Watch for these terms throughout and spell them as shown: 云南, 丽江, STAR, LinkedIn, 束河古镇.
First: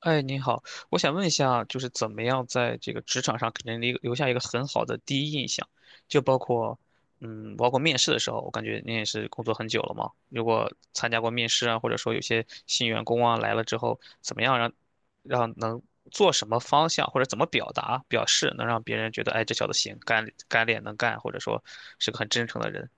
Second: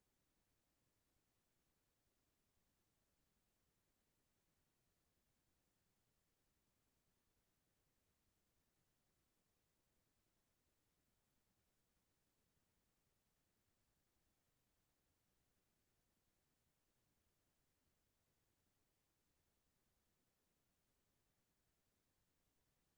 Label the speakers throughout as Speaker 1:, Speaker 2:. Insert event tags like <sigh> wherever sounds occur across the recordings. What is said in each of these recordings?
Speaker 1: 哎，您好，我想问一下，就是怎么样在这个职场上给人留下一个很好的第一印象？就包括，嗯，包括面试的时候，我感觉您也是工作很久了嘛。如果参加过面试啊，或者说有些新员工啊来了之后，怎么样让能做什么方向，或者怎么表达表示，能让别人觉得，哎，这小子行，干练能干，或者说是个很真诚的人。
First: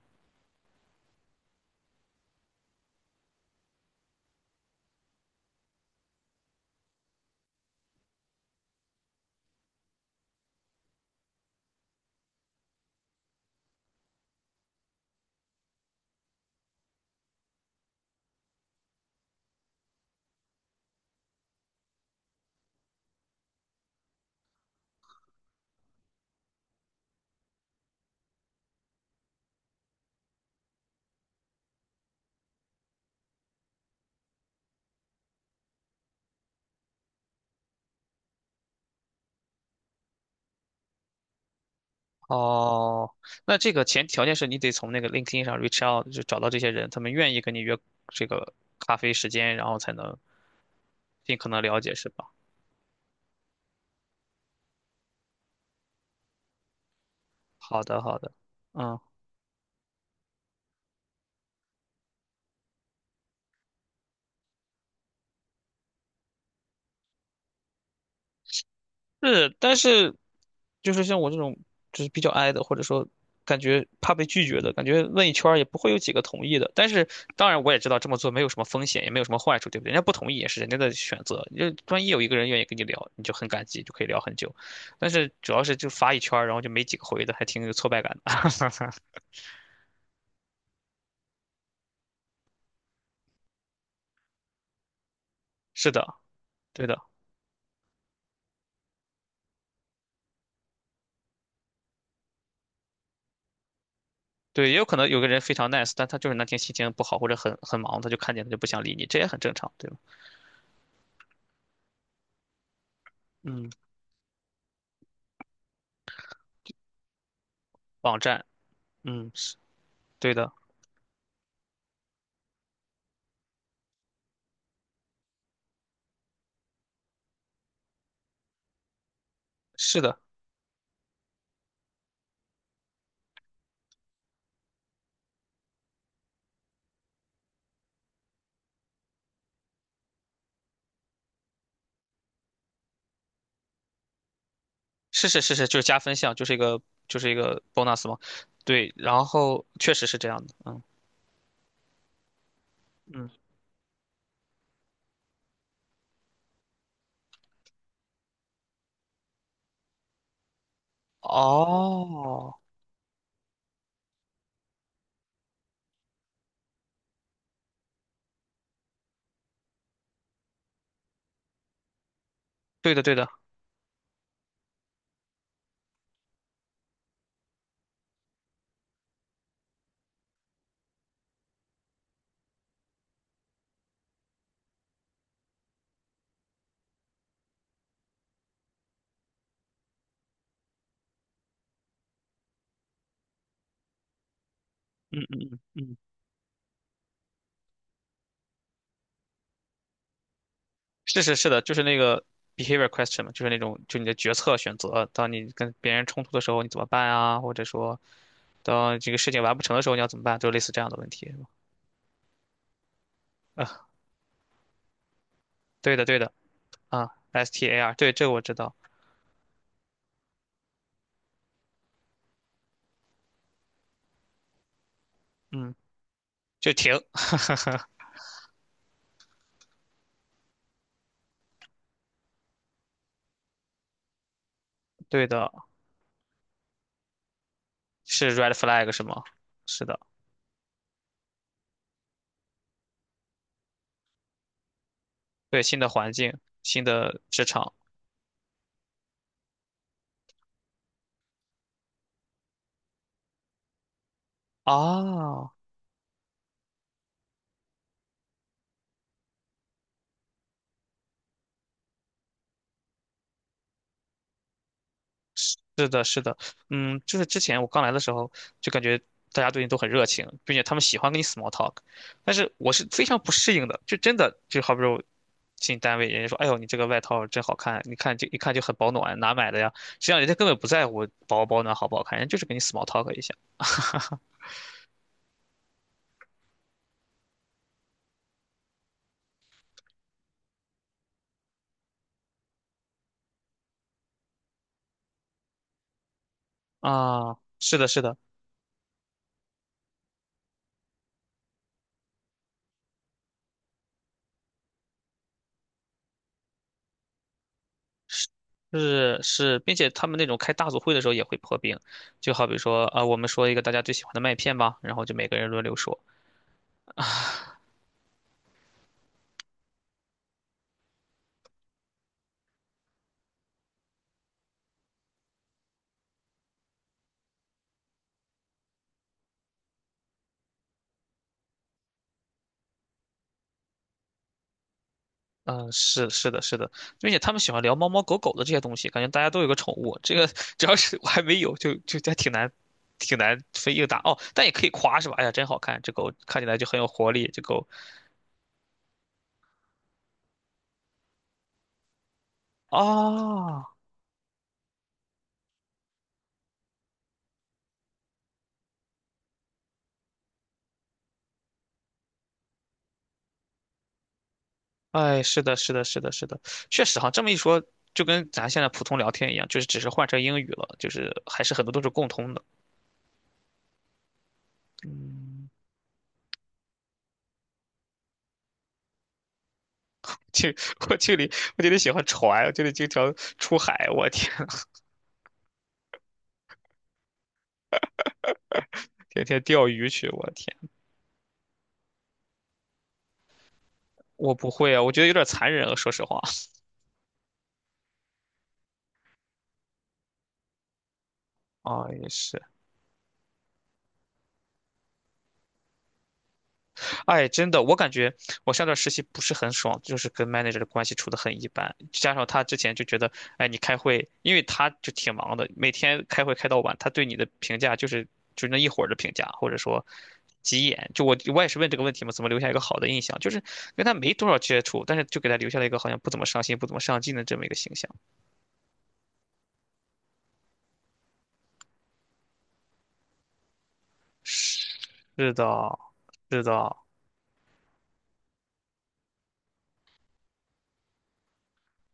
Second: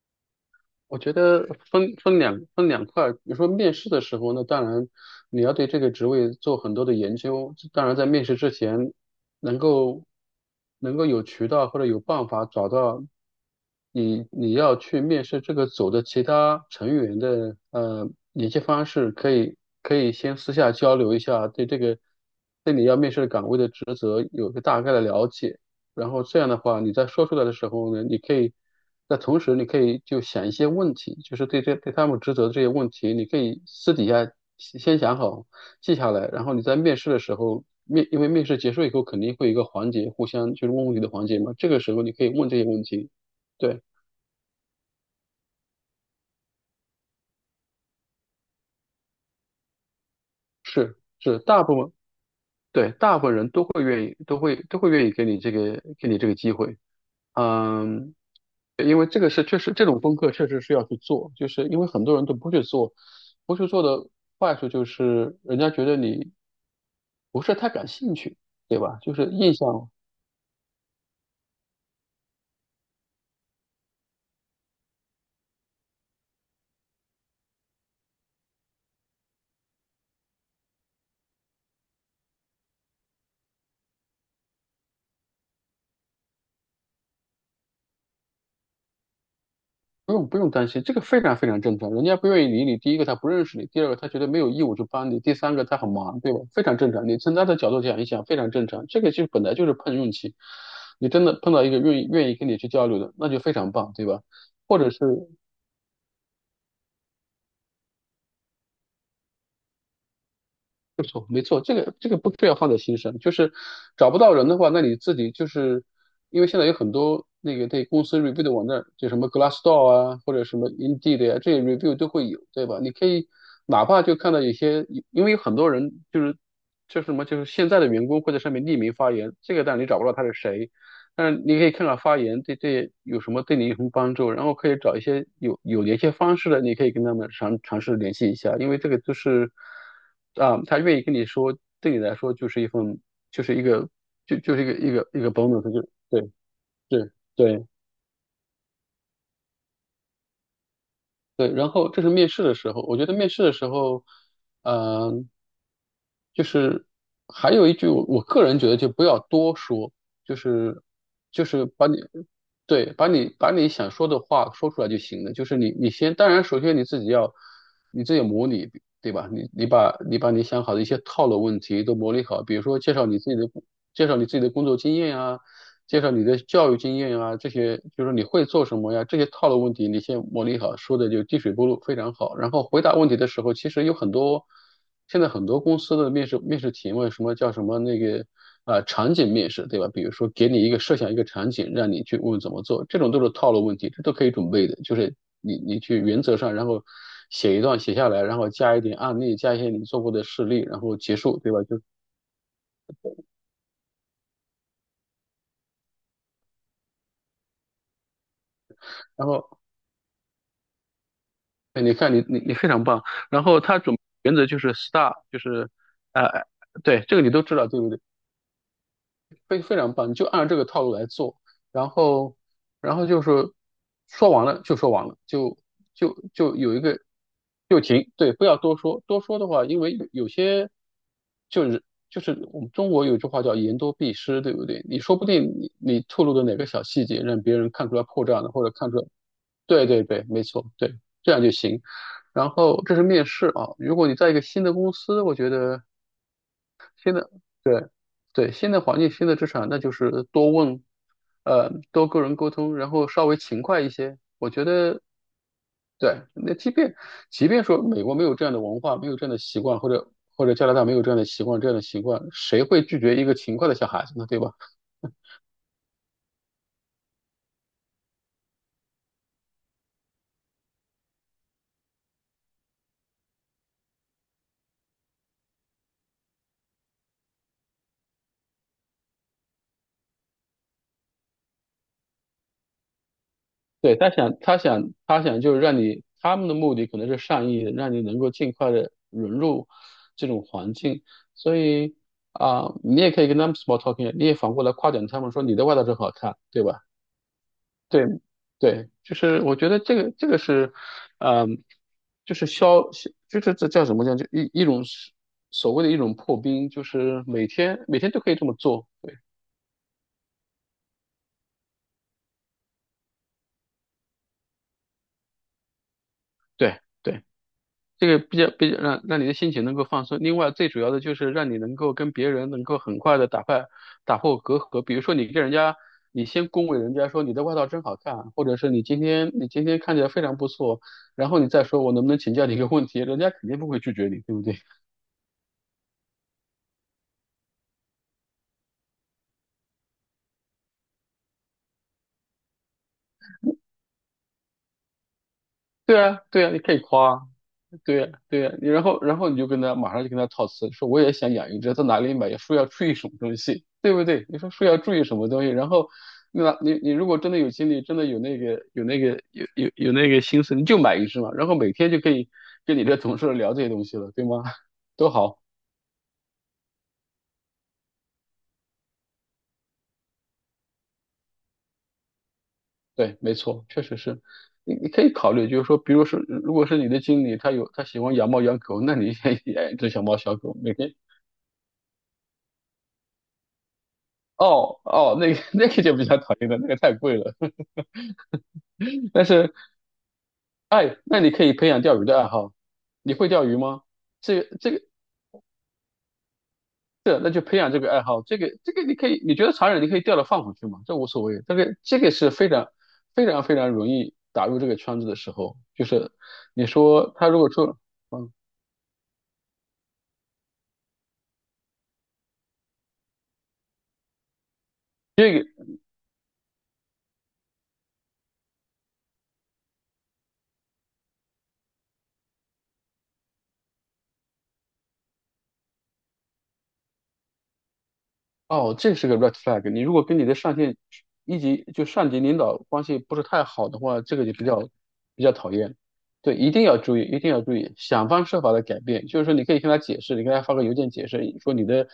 Speaker 2: 我觉得分两块儿，比如说面试的时候那当然你要对这个职位做很多的研究，当然在面试之前能够能够有渠道或者有办法找到你要去面试这个组的其他成员的联系方式，可以先私下交流一下，对这个对你要面试的岗位的职责有个大概的了解。然后这样的话，你在说出来的时候呢，你可以在同时，你可以就想一些问题，就是对这对他们职责的这些问题，你可以私底下先想好，记下来，然后你在面试的时候，因为面试结束以后肯定会有一个环节，互相就是问问题的环节嘛，这个时候你可以问这些问题。
Speaker 1: 哦，那这
Speaker 2: 对，
Speaker 1: 个前条件是你得从那个 LinkedIn 上 reach out，就找到这些人，他们愿意跟你约这个咖啡时间，然后才能
Speaker 2: 是
Speaker 1: 尽
Speaker 2: 是，
Speaker 1: 可能
Speaker 2: 大部
Speaker 1: 了
Speaker 2: 分
Speaker 1: 解，是吧？
Speaker 2: 对大部分人都会愿意，都会愿意给你这个给你这个机会。
Speaker 1: 好的，
Speaker 2: 嗯，
Speaker 1: 好的，
Speaker 2: 因
Speaker 1: 嗯。
Speaker 2: 为这个是确实这种功课确实是要去做，就是因为很多人都不去做，不去做的坏处就是人家觉得你不是太感兴趣，对吧？就是印
Speaker 1: 是，但
Speaker 2: 象
Speaker 1: 是就是像我这种就是比较 i 的，或者说感觉怕被拒绝的，感觉问一圈儿也不会有几个同意的。但是当然我也知道这么做没有什么风险，也没有什么坏处，对不对？人家不同意也是人家的选择，就万一有一个人愿意跟你聊，你就很感激，就可以聊很久。但是主要是就发一圈儿然后就没几个回的，还挺有挫败感的。<laughs>
Speaker 2: 不用担心，这个非常非常正常。人家不愿意理你，第一个他不认识你，第二个他觉得没有义务去帮你，第三个他很
Speaker 1: 是的，
Speaker 2: 忙，对吧？非常
Speaker 1: 对
Speaker 2: 正
Speaker 1: 的。
Speaker 2: 常。你从他的角度讲一想，非常正常。这个就本来就是碰运气，你真的碰到一个愿意跟你去交流的，那就非常棒，对吧？
Speaker 1: 对，也
Speaker 2: 或
Speaker 1: 有
Speaker 2: 者
Speaker 1: 可
Speaker 2: 是
Speaker 1: 能有个人非常 nice，但他就是那天心情不好或者很忙，他就看见他就不想理你，这也很正常，对吧？
Speaker 2: 没错，这个这个不需要放在心上，就是
Speaker 1: 嗯，
Speaker 2: 找不到人的话，那你自己就是因为现在有很多那个对公
Speaker 1: 网
Speaker 2: 司 review
Speaker 1: 站，
Speaker 2: 的网站，就什么
Speaker 1: 嗯，是
Speaker 2: Glassdoor 啊，
Speaker 1: 对
Speaker 2: 或者
Speaker 1: 的，
Speaker 2: 什么 Indeed 呀、这些 review 都会有，对吧？你可以哪怕就看到有些，因为有很多人就是就是什么，就是现在的员工会在上面匿名发言，这个当然你
Speaker 1: 是
Speaker 2: 找不到
Speaker 1: 的。
Speaker 2: 他是谁，但是你可以看看发言对有什么对你有什么帮助，然后可以找一些有联系方式的，你可以跟他们尝试联系一下，因为这个就是他愿意跟你说，对你来说就是一份就是一个就是一个一个一
Speaker 1: 是
Speaker 2: 个
Speaker 1: 是是
Speaker 2: bonus，
Speaker 1: 是，就
Speaker 2: 就
Speaker 1: 是加分
Speaker 2: 对
Speaker 1: 项，就是一个
Speaker 2: 对
Speaker 1: 就是一个
Speaker 2: 对。
Speaker 1: bonus 嘛。对，然后确实是这样的，嗯
Speaker 2: 对，然后这是面试的时候，我觉得
Speaker 1: 嗯，
Speaker 2: 面试的时候，嗯、就是还有一句我个人觉得就不要多说，就是就是把你
Speaker 1: 哦，
Speaker 2: 对把你想说的话说出来就行了。就是你先，当然首先你自己要你自己模拟，对吧？你把你把你想好的一些套路问题都模拟好，比如说
Speaker 1: 对
Speaker 2: 介
Speaker 1: 的
Speaker 2: 绍
Speaker 1: 对
Speaker 2: 你自
Speaker 1: 的，
Speaker 2: 己的介绍你自己的工作经验啊，介绍你的教育经验啊，这些就是你会做什么呀？这些套路问题你先磨砺好，说的就滴水不漏，非常好。然后回答问题的时候，其实有很多，现在很多公司的面试提问，什么叫什么那个场景面试，对吧？比如说给你一个设想一个场景，让你去问怎么做，这种都是套路问题，这都可以准备的。就是
Speaker 1: 嗯嗯
Speaker 2: 你
Speaker 1: 嗯
Speaker 2: 你
Speaker 1: 嗯，
Speaker 2: 去原则上，然后写一段写下来，然后加一点案例，加一些你做过的事例，然后结
Speaker 1: 是是
Speaker 2: 束，
Speaker 1: 是
Speaker 2: 对
Speaker 1: 的，
Speaker 2: 吧？
Speaker 1: 就
Speaker 2: 就
Speaker 1: 是那个 behavior question 嘛，就是那种就你的决策选择，当你跟别人冲突的时候你怎么办啊，或者说当这个
Speaker 2: 然
Speaker 1: 事情完
Speaker 2: 后
Speaker 1: 不成的时候你要怎么办，就类似这样的问题，是吧？
Speaker 2: 哎，你看你非常棒。然后
Speaker 1: 啊，
Speaker 2: 原则就是 STAR，就是
Speaker 1: 对的对的，
Speaker 2: 呃，对，
Speaker 1: 啊
Speaker 2: 这个你都知道，对不
Speaker 1: ，STAR，
Speaker 2: 对？
Speaker 1: 对，这个我知道，
Speaker 2: 非常棒，你就按这个套路来做。然后，然后就是说完了就说完了，
Speaker 1: 嗯，
Speaker 2: 就
Speaker 1: 就
Speaker 2: 有一
Speaker 1: 停，
Speaker 2: 个就停，对，不要多说。多说的话，因为有些就是就是我们中国有句话叫言多必失，对不对？你说不
Speaker 1: 对
Speaker 2: 定
Speaker 1: 的，
Speaker 2: 你透露的哪个小细节，让别人看出来破
Speaker 1: 是
Speaker 2: 绽了，
Speaker 1: red
Speaker 2: 或者看
Speaker 1: flag
Speaker 2: 出
Speaker 1: 是
Speaker 2: 来。
Speaker 1: 吗？是
Speaker 2: 对
Speaker 1: 的。
Speaker 2: 对对，没错，对，这样就行。然后这是面试啊，如果你在一个新的公司，我觉
Speaker 1: 对，新
Speaker 2: 得
Speaker 1: 的环境、新
Speaker 2: 新
Speaker 1: 的
Speaker 2: 的
Speaker 1: 职场
Speaker 2: 对对新的环境、新的职场，那就是多问，多跟人沟通，然后稍微勤快一些。我觉得
Speaker 1: 啊，
Speaker 2: 对，那即便即便说美国没有这样的文化，没有这样的习惯，或者或者加拿大没有这样的习惯，这样的习惯，谁会拒绝一个勤快的小孩子呢？对吧？
Speaker 1: 是的，是的，嗯，就是之前我刚来的时候，就感觉大家对你都很热情，并且他们喜欢跟你 small talk，但是我是非常不适应的，就真的就好比如进单位，人家说，哎呦，你这个外套真好看，你看就一看就很保暖，哪买的呀？实际上人家根本不在乎保不保暖好不好看，人家就是给你 small talk 一下
Speaker 2: 对，他想，他想，他想就是让你，他们的目的可能是善意的，让你能够尽快的融入这种环境。所以你也可以跟他们 small talking，啊你也反过来夸奖他们说你的外套真好看，对吧？
Speaker 1: 啊，是的，是
Speaker 2: 对，
Speaker 1: 的。
Speaker 2: 对，就是我觉得这个是，嗯、就是消，就是这叫什么叫一种所谓的一种破冰，就是每天每天都可以这么做。对，
Speaker 1: 是是，并且他们那种开大组会的时候也会破冰，就好比说啊、我们说一个大家最喜欢的麦片吧，然后就每个人轮流说。
Speaker 2: 对，对。这个比较比较让你的心情能够放松。另外，最主要的就是让你能够跟别人能够很快的打破隔阂。比如说，你跟人家，你先恭维人家说你的外套真好看，或者是你今天你今天看起来非常不错，然后你再说我能不能请教你一个问题，人家肯定不会拒绝你，对不对？
Speaker 1: 嗯、是是的，是的，并且他们喜欢聊猫猫狗狗的这些东西，感觉大家都有个宠物。这个只要是我还没有，就还挺难，挺难分硬打哦。但也可以夸是吧？哎呀，真好看，这
Speaker 2: 对
Speaker 1: 狗
Speaker 2: 啊，
Speaker 1: 看起
Speaker 2: 对啊，
Speaker 1: 来
Speaker 2: 你
Speaker 1: 就
Speaker 2: 可
Speaker 1: 很
Speaker 2: 以
Speaker 1: 有活
Speaker 2: 夸啊
Speaker 1: 力，这狗
Speaker 2: 对呀，对呀，然后然后你就跟他马上就跟他套词，说我也想养一只，在哪里买？说要注意什么东西，
Speaker 1: 啊，
Speaker 2: 对不对？你说要注意什么东西，然后那你如果真的有精力，真的有那个有那个有有那个心思，你就买一只嘛，然后每天就可以跟你这同事聊这些东西了，对吗？<laughs> 都
Speaker 1: 哎，
Speaker 2: 好，
Speaker 1: 是的，是的，是的，是的，确实哈，这么一说，就跟咱现在普通聊天一样，就是只是换成英语了，就是还是很多都是共通的。
Speaker 2: 对，没错，确实是。你可以考
Speaker 1: 嗯。
Speaker 2: 虑，就是说，比如说，如果是你的经理，他喜欢养猫养狗，那你也养一只小猫
Speaker 1: <laughs>
Speaker 2: 小
Speaker 1: 去
Speaker 2: 狗，每天。
Speaker 1: 我这里我这得喜欢船，我这里经常出海，我天，
Speaker 2: 哦，那个 <laughs> 那个就比较讨厌了，那个太贵了。<laughs>
Speaker 1: 天
Speaker 2: 但
Speaker 1: 天
Speaker 2: 是
Speaker 1: 钓鱼去，我天，
Speaker 2: 哎，那你可以培养钓鱼的爱好。你会钓鱼吗？
Speaker 1: 我
Speaker 2: 这
Speaker 1: 不
Speaker 2: 个、这
Speaker 1: 会啊，
Speaker 2: 个、
Speaker 1: 我觉得有点残忍啊，说实话
Speaker 2: 那就培养这个爱好。你可以，你觉得残忍，你可以钓了放回去嘛，这无所谓。这
Speaker 1: <laughs>
Speaker 2: 个、
Speaker 1: 啊，
Speaker 2: 这
Speaker 1: 也
Speaker 2: 个是
Speaker 1: 是，
Speaker 2: 非常、非常、非常容易打入这个圈子的时候，就是你说
Speaker 1: 哎，
Speaker 2: 他如果
Speaker 1: 真的，我
Speaker 2: 说，
Speaker 1: 感觉
Speaker 2: 嗯，
Speaker 1: 我上段实习不是很爽，就是跟 manager 的关系处得很一般，加上他之前就觉得，哎，你开会，因为他就挺
Speaker 2: 这
Speaker 1: 忙
Speaker 2: 个
Speaker 1: 的，每天开会开到晚，他对你的评价就是就那一会儿的评价，或者说急眼。就我也是问这个问题嘛，怎么留下一个好的印象？就是跟他没多少接触，但是就给他留下了一个好像不怎么上心、不怎么上进的这么一个形象。
Speaker 2: 哦，这是个 red flag。你如果跟你的一级就上级领导关系不是太好的话，这个就比较比较
Speaker 1: 是的，
Speaker 2: 讨厌。对，
Speaker 1: 是
Speaker 2: 一定
Speaker 1: 的，
Speaker 2: 要注意，一定要注意，想方设法的改变。就是说，你可以跟他解释，你跟他发个邮件解释，说你的，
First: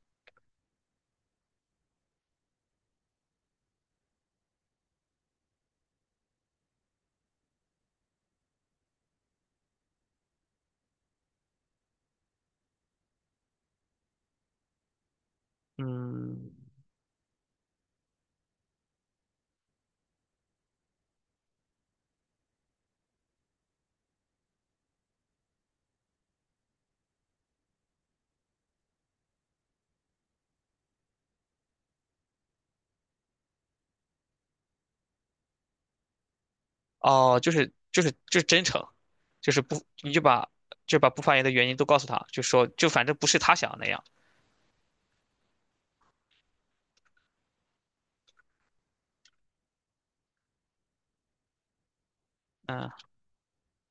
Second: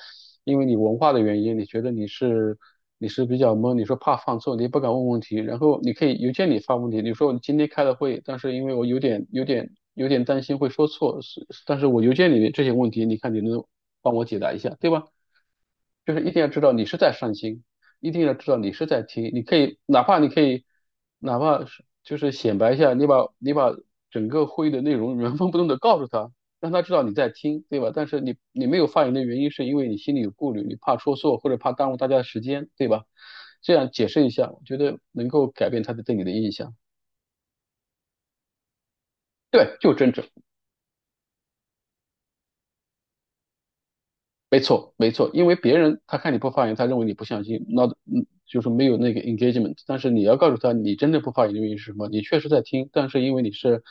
Speaker 2: 因为你文化的原因，你觉得你是比较懵，你说怕犯错，你也不敢问问题。然后你可以邮件里发问题，你说我今天开了会，但是因为我有点有点担心会说错，是但是我邮件里面这些问题，你看你能帮我解答一下，对吧？就是一定要
Speaker 1: 嗯。
Speaker 2: 知道你是在上心。一定要知道你是在听，你可以哪怕是就是显摆一下，你把整个会议的内容原封不动的告诉他，让他知道你在听，对吧？但是你没有发言的原因是因为你心里有顾虑，你怕说错或者怕耽误大家的时间，对吧？这样解释一下，我觉得能够改变他的对你的印象。
Speaker 1: 哦，就是就是就是真诚，就是
Speaker 2: 对，
Speaker 1: 不，
Speaker 2: 就是
Speaker 1: 你
Speaker 2: 真
Speaker 1: 就
Speaker 2: 诚。
Speaker 1: 把就把不发言的原因都告诉他，就说就反正不是他想的那样。
Speaker 2: 没错，没错，因为别人他看你不发言，他认为你不相信，那嗯就是没有那个 engagement。但是你要告诉他，你真的不发言的原因是什么？你确实在听，
Speaker 1: 嗯
Speaker 2: 但是因为你是，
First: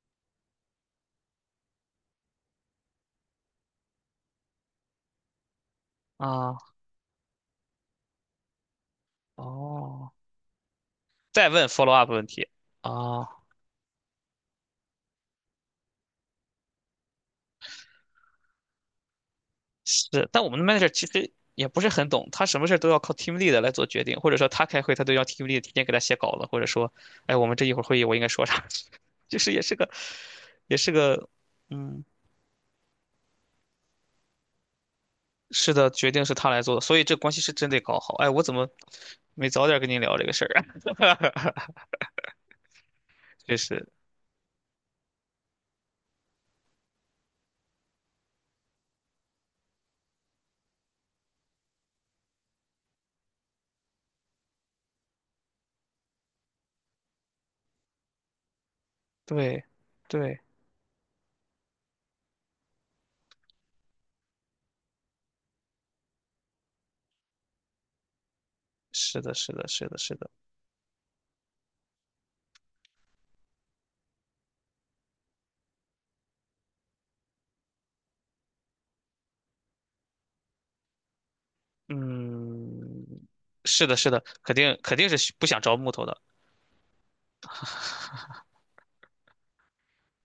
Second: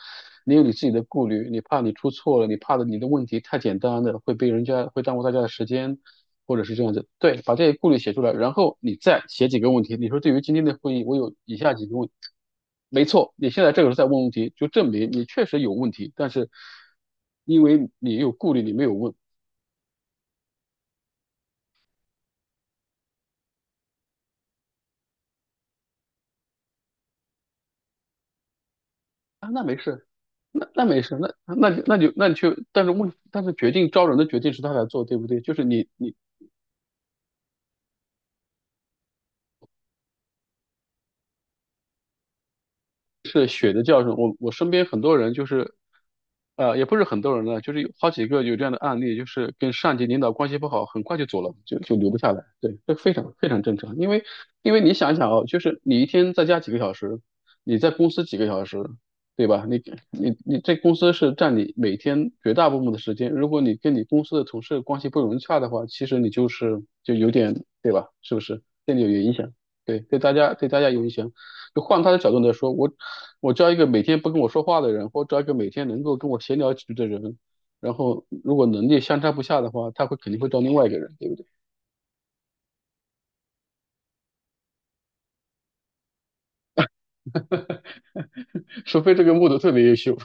Speaker 2: 你有你自己的顾虑，你怕你出错了，你的问题太简单了，会被人家会耽误大家的时间，
Speaker 1: 啊
Speaker 2: 或者是这样子。对，把这些顾虑写出来，然后你再写几个问题。你
Speaker 1: 哦，
Speaker 2: 说对于今天的会议，我有
Speaker 1: 再
Speaker 2: 以
Speaker 1: 问
Speaker 2: 下几
Speaker 1: follow
Speaker 2: 个问
Speaker 1: up
Speaker 2: 题，
Speaker 1: 问题
Speaker 2: 没
Speaker 1: 啊，
Speaker 2: 错，你现在这个时候在问问题，就证明你确实有问题，但是因为你有顾虑，你没有问。
Speaker 1: 是，但我们的 manager 其实也不是很懂，他什么事儿都要靠 team lead 来做决定，或者说他开会他都要 team lead 提前给他写稿子，或者说，哎，我们这一会儿会议我应该说啥，<laughs> 就
Speaker 2: 啊，
Speaker 1: 是也
Speaker 2: 那
Speaker 1: 是
Speaker 2: 没
Speaker 1: 个
Speaker 2: 事，
Speaker 1: 也是个嗯，
Speaker 2: 那你去，但是问，但是决定招人的决定是他来做，对不对？就是
Speaker 1: 是的，决定是他来做的，所以这关系是真得搞好。哎，我怎么没早点跟您聊这个事儿啊？<laughs>
Speaker 2: 是
Speaker 1: 确
Speaker 2: 血的
Speaker 1: 实。
Speaker 2: 教训。我身边很多人就是，也不是很多人了，就是有好几个有这样的案例，就是跟上级领导关系不好，很快就走了，就留不下来。对，这非常非常正常，因为因为你想一想哦，就是你一天在家几个小时，你在公司几个小时，对
Speaker 1: 对，
Speaker 2: 吧？你你
Speaker 1: 对，
Speaker 2: 你这公司是占你每天绝大部分的时间，如果你跟你公司的同事关系不融洽的话，其实你就是就有点，对吧？是不是？对你有
Speaker 1: 是的，
Speaker 2: 影
Speaker 1: 是
Speaker 2: 响，
Speaker 1: 的，是的，
Speaker 2: 对，
Speaker 1: 是的，
Speaker 2: 对大家有影响。就换他的角度来说，我招一个每天不跟我说话的人，或招一个每天能够跟我闲聊几句的人，然后如果能力相差不下的话，肯定会招另外一个人，对不对？
Speaker 1: 嗯，是的，是的，肯定肯定是需不想招木头的，
Speaker 2: <laughs> 除非这个木头特别优秀，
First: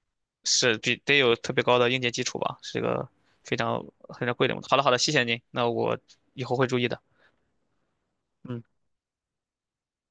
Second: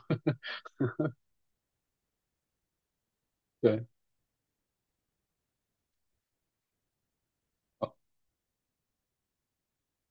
Speaker 1: 是比得有特别高的硬件基础吧，是一个非
Speaker 2: <laughs>
Speaker 1: 常
Speaker 2: 对。
Speaker 1: 非常贵的木头。好了，好了，谢谢您，那我以后会注意的。嗯。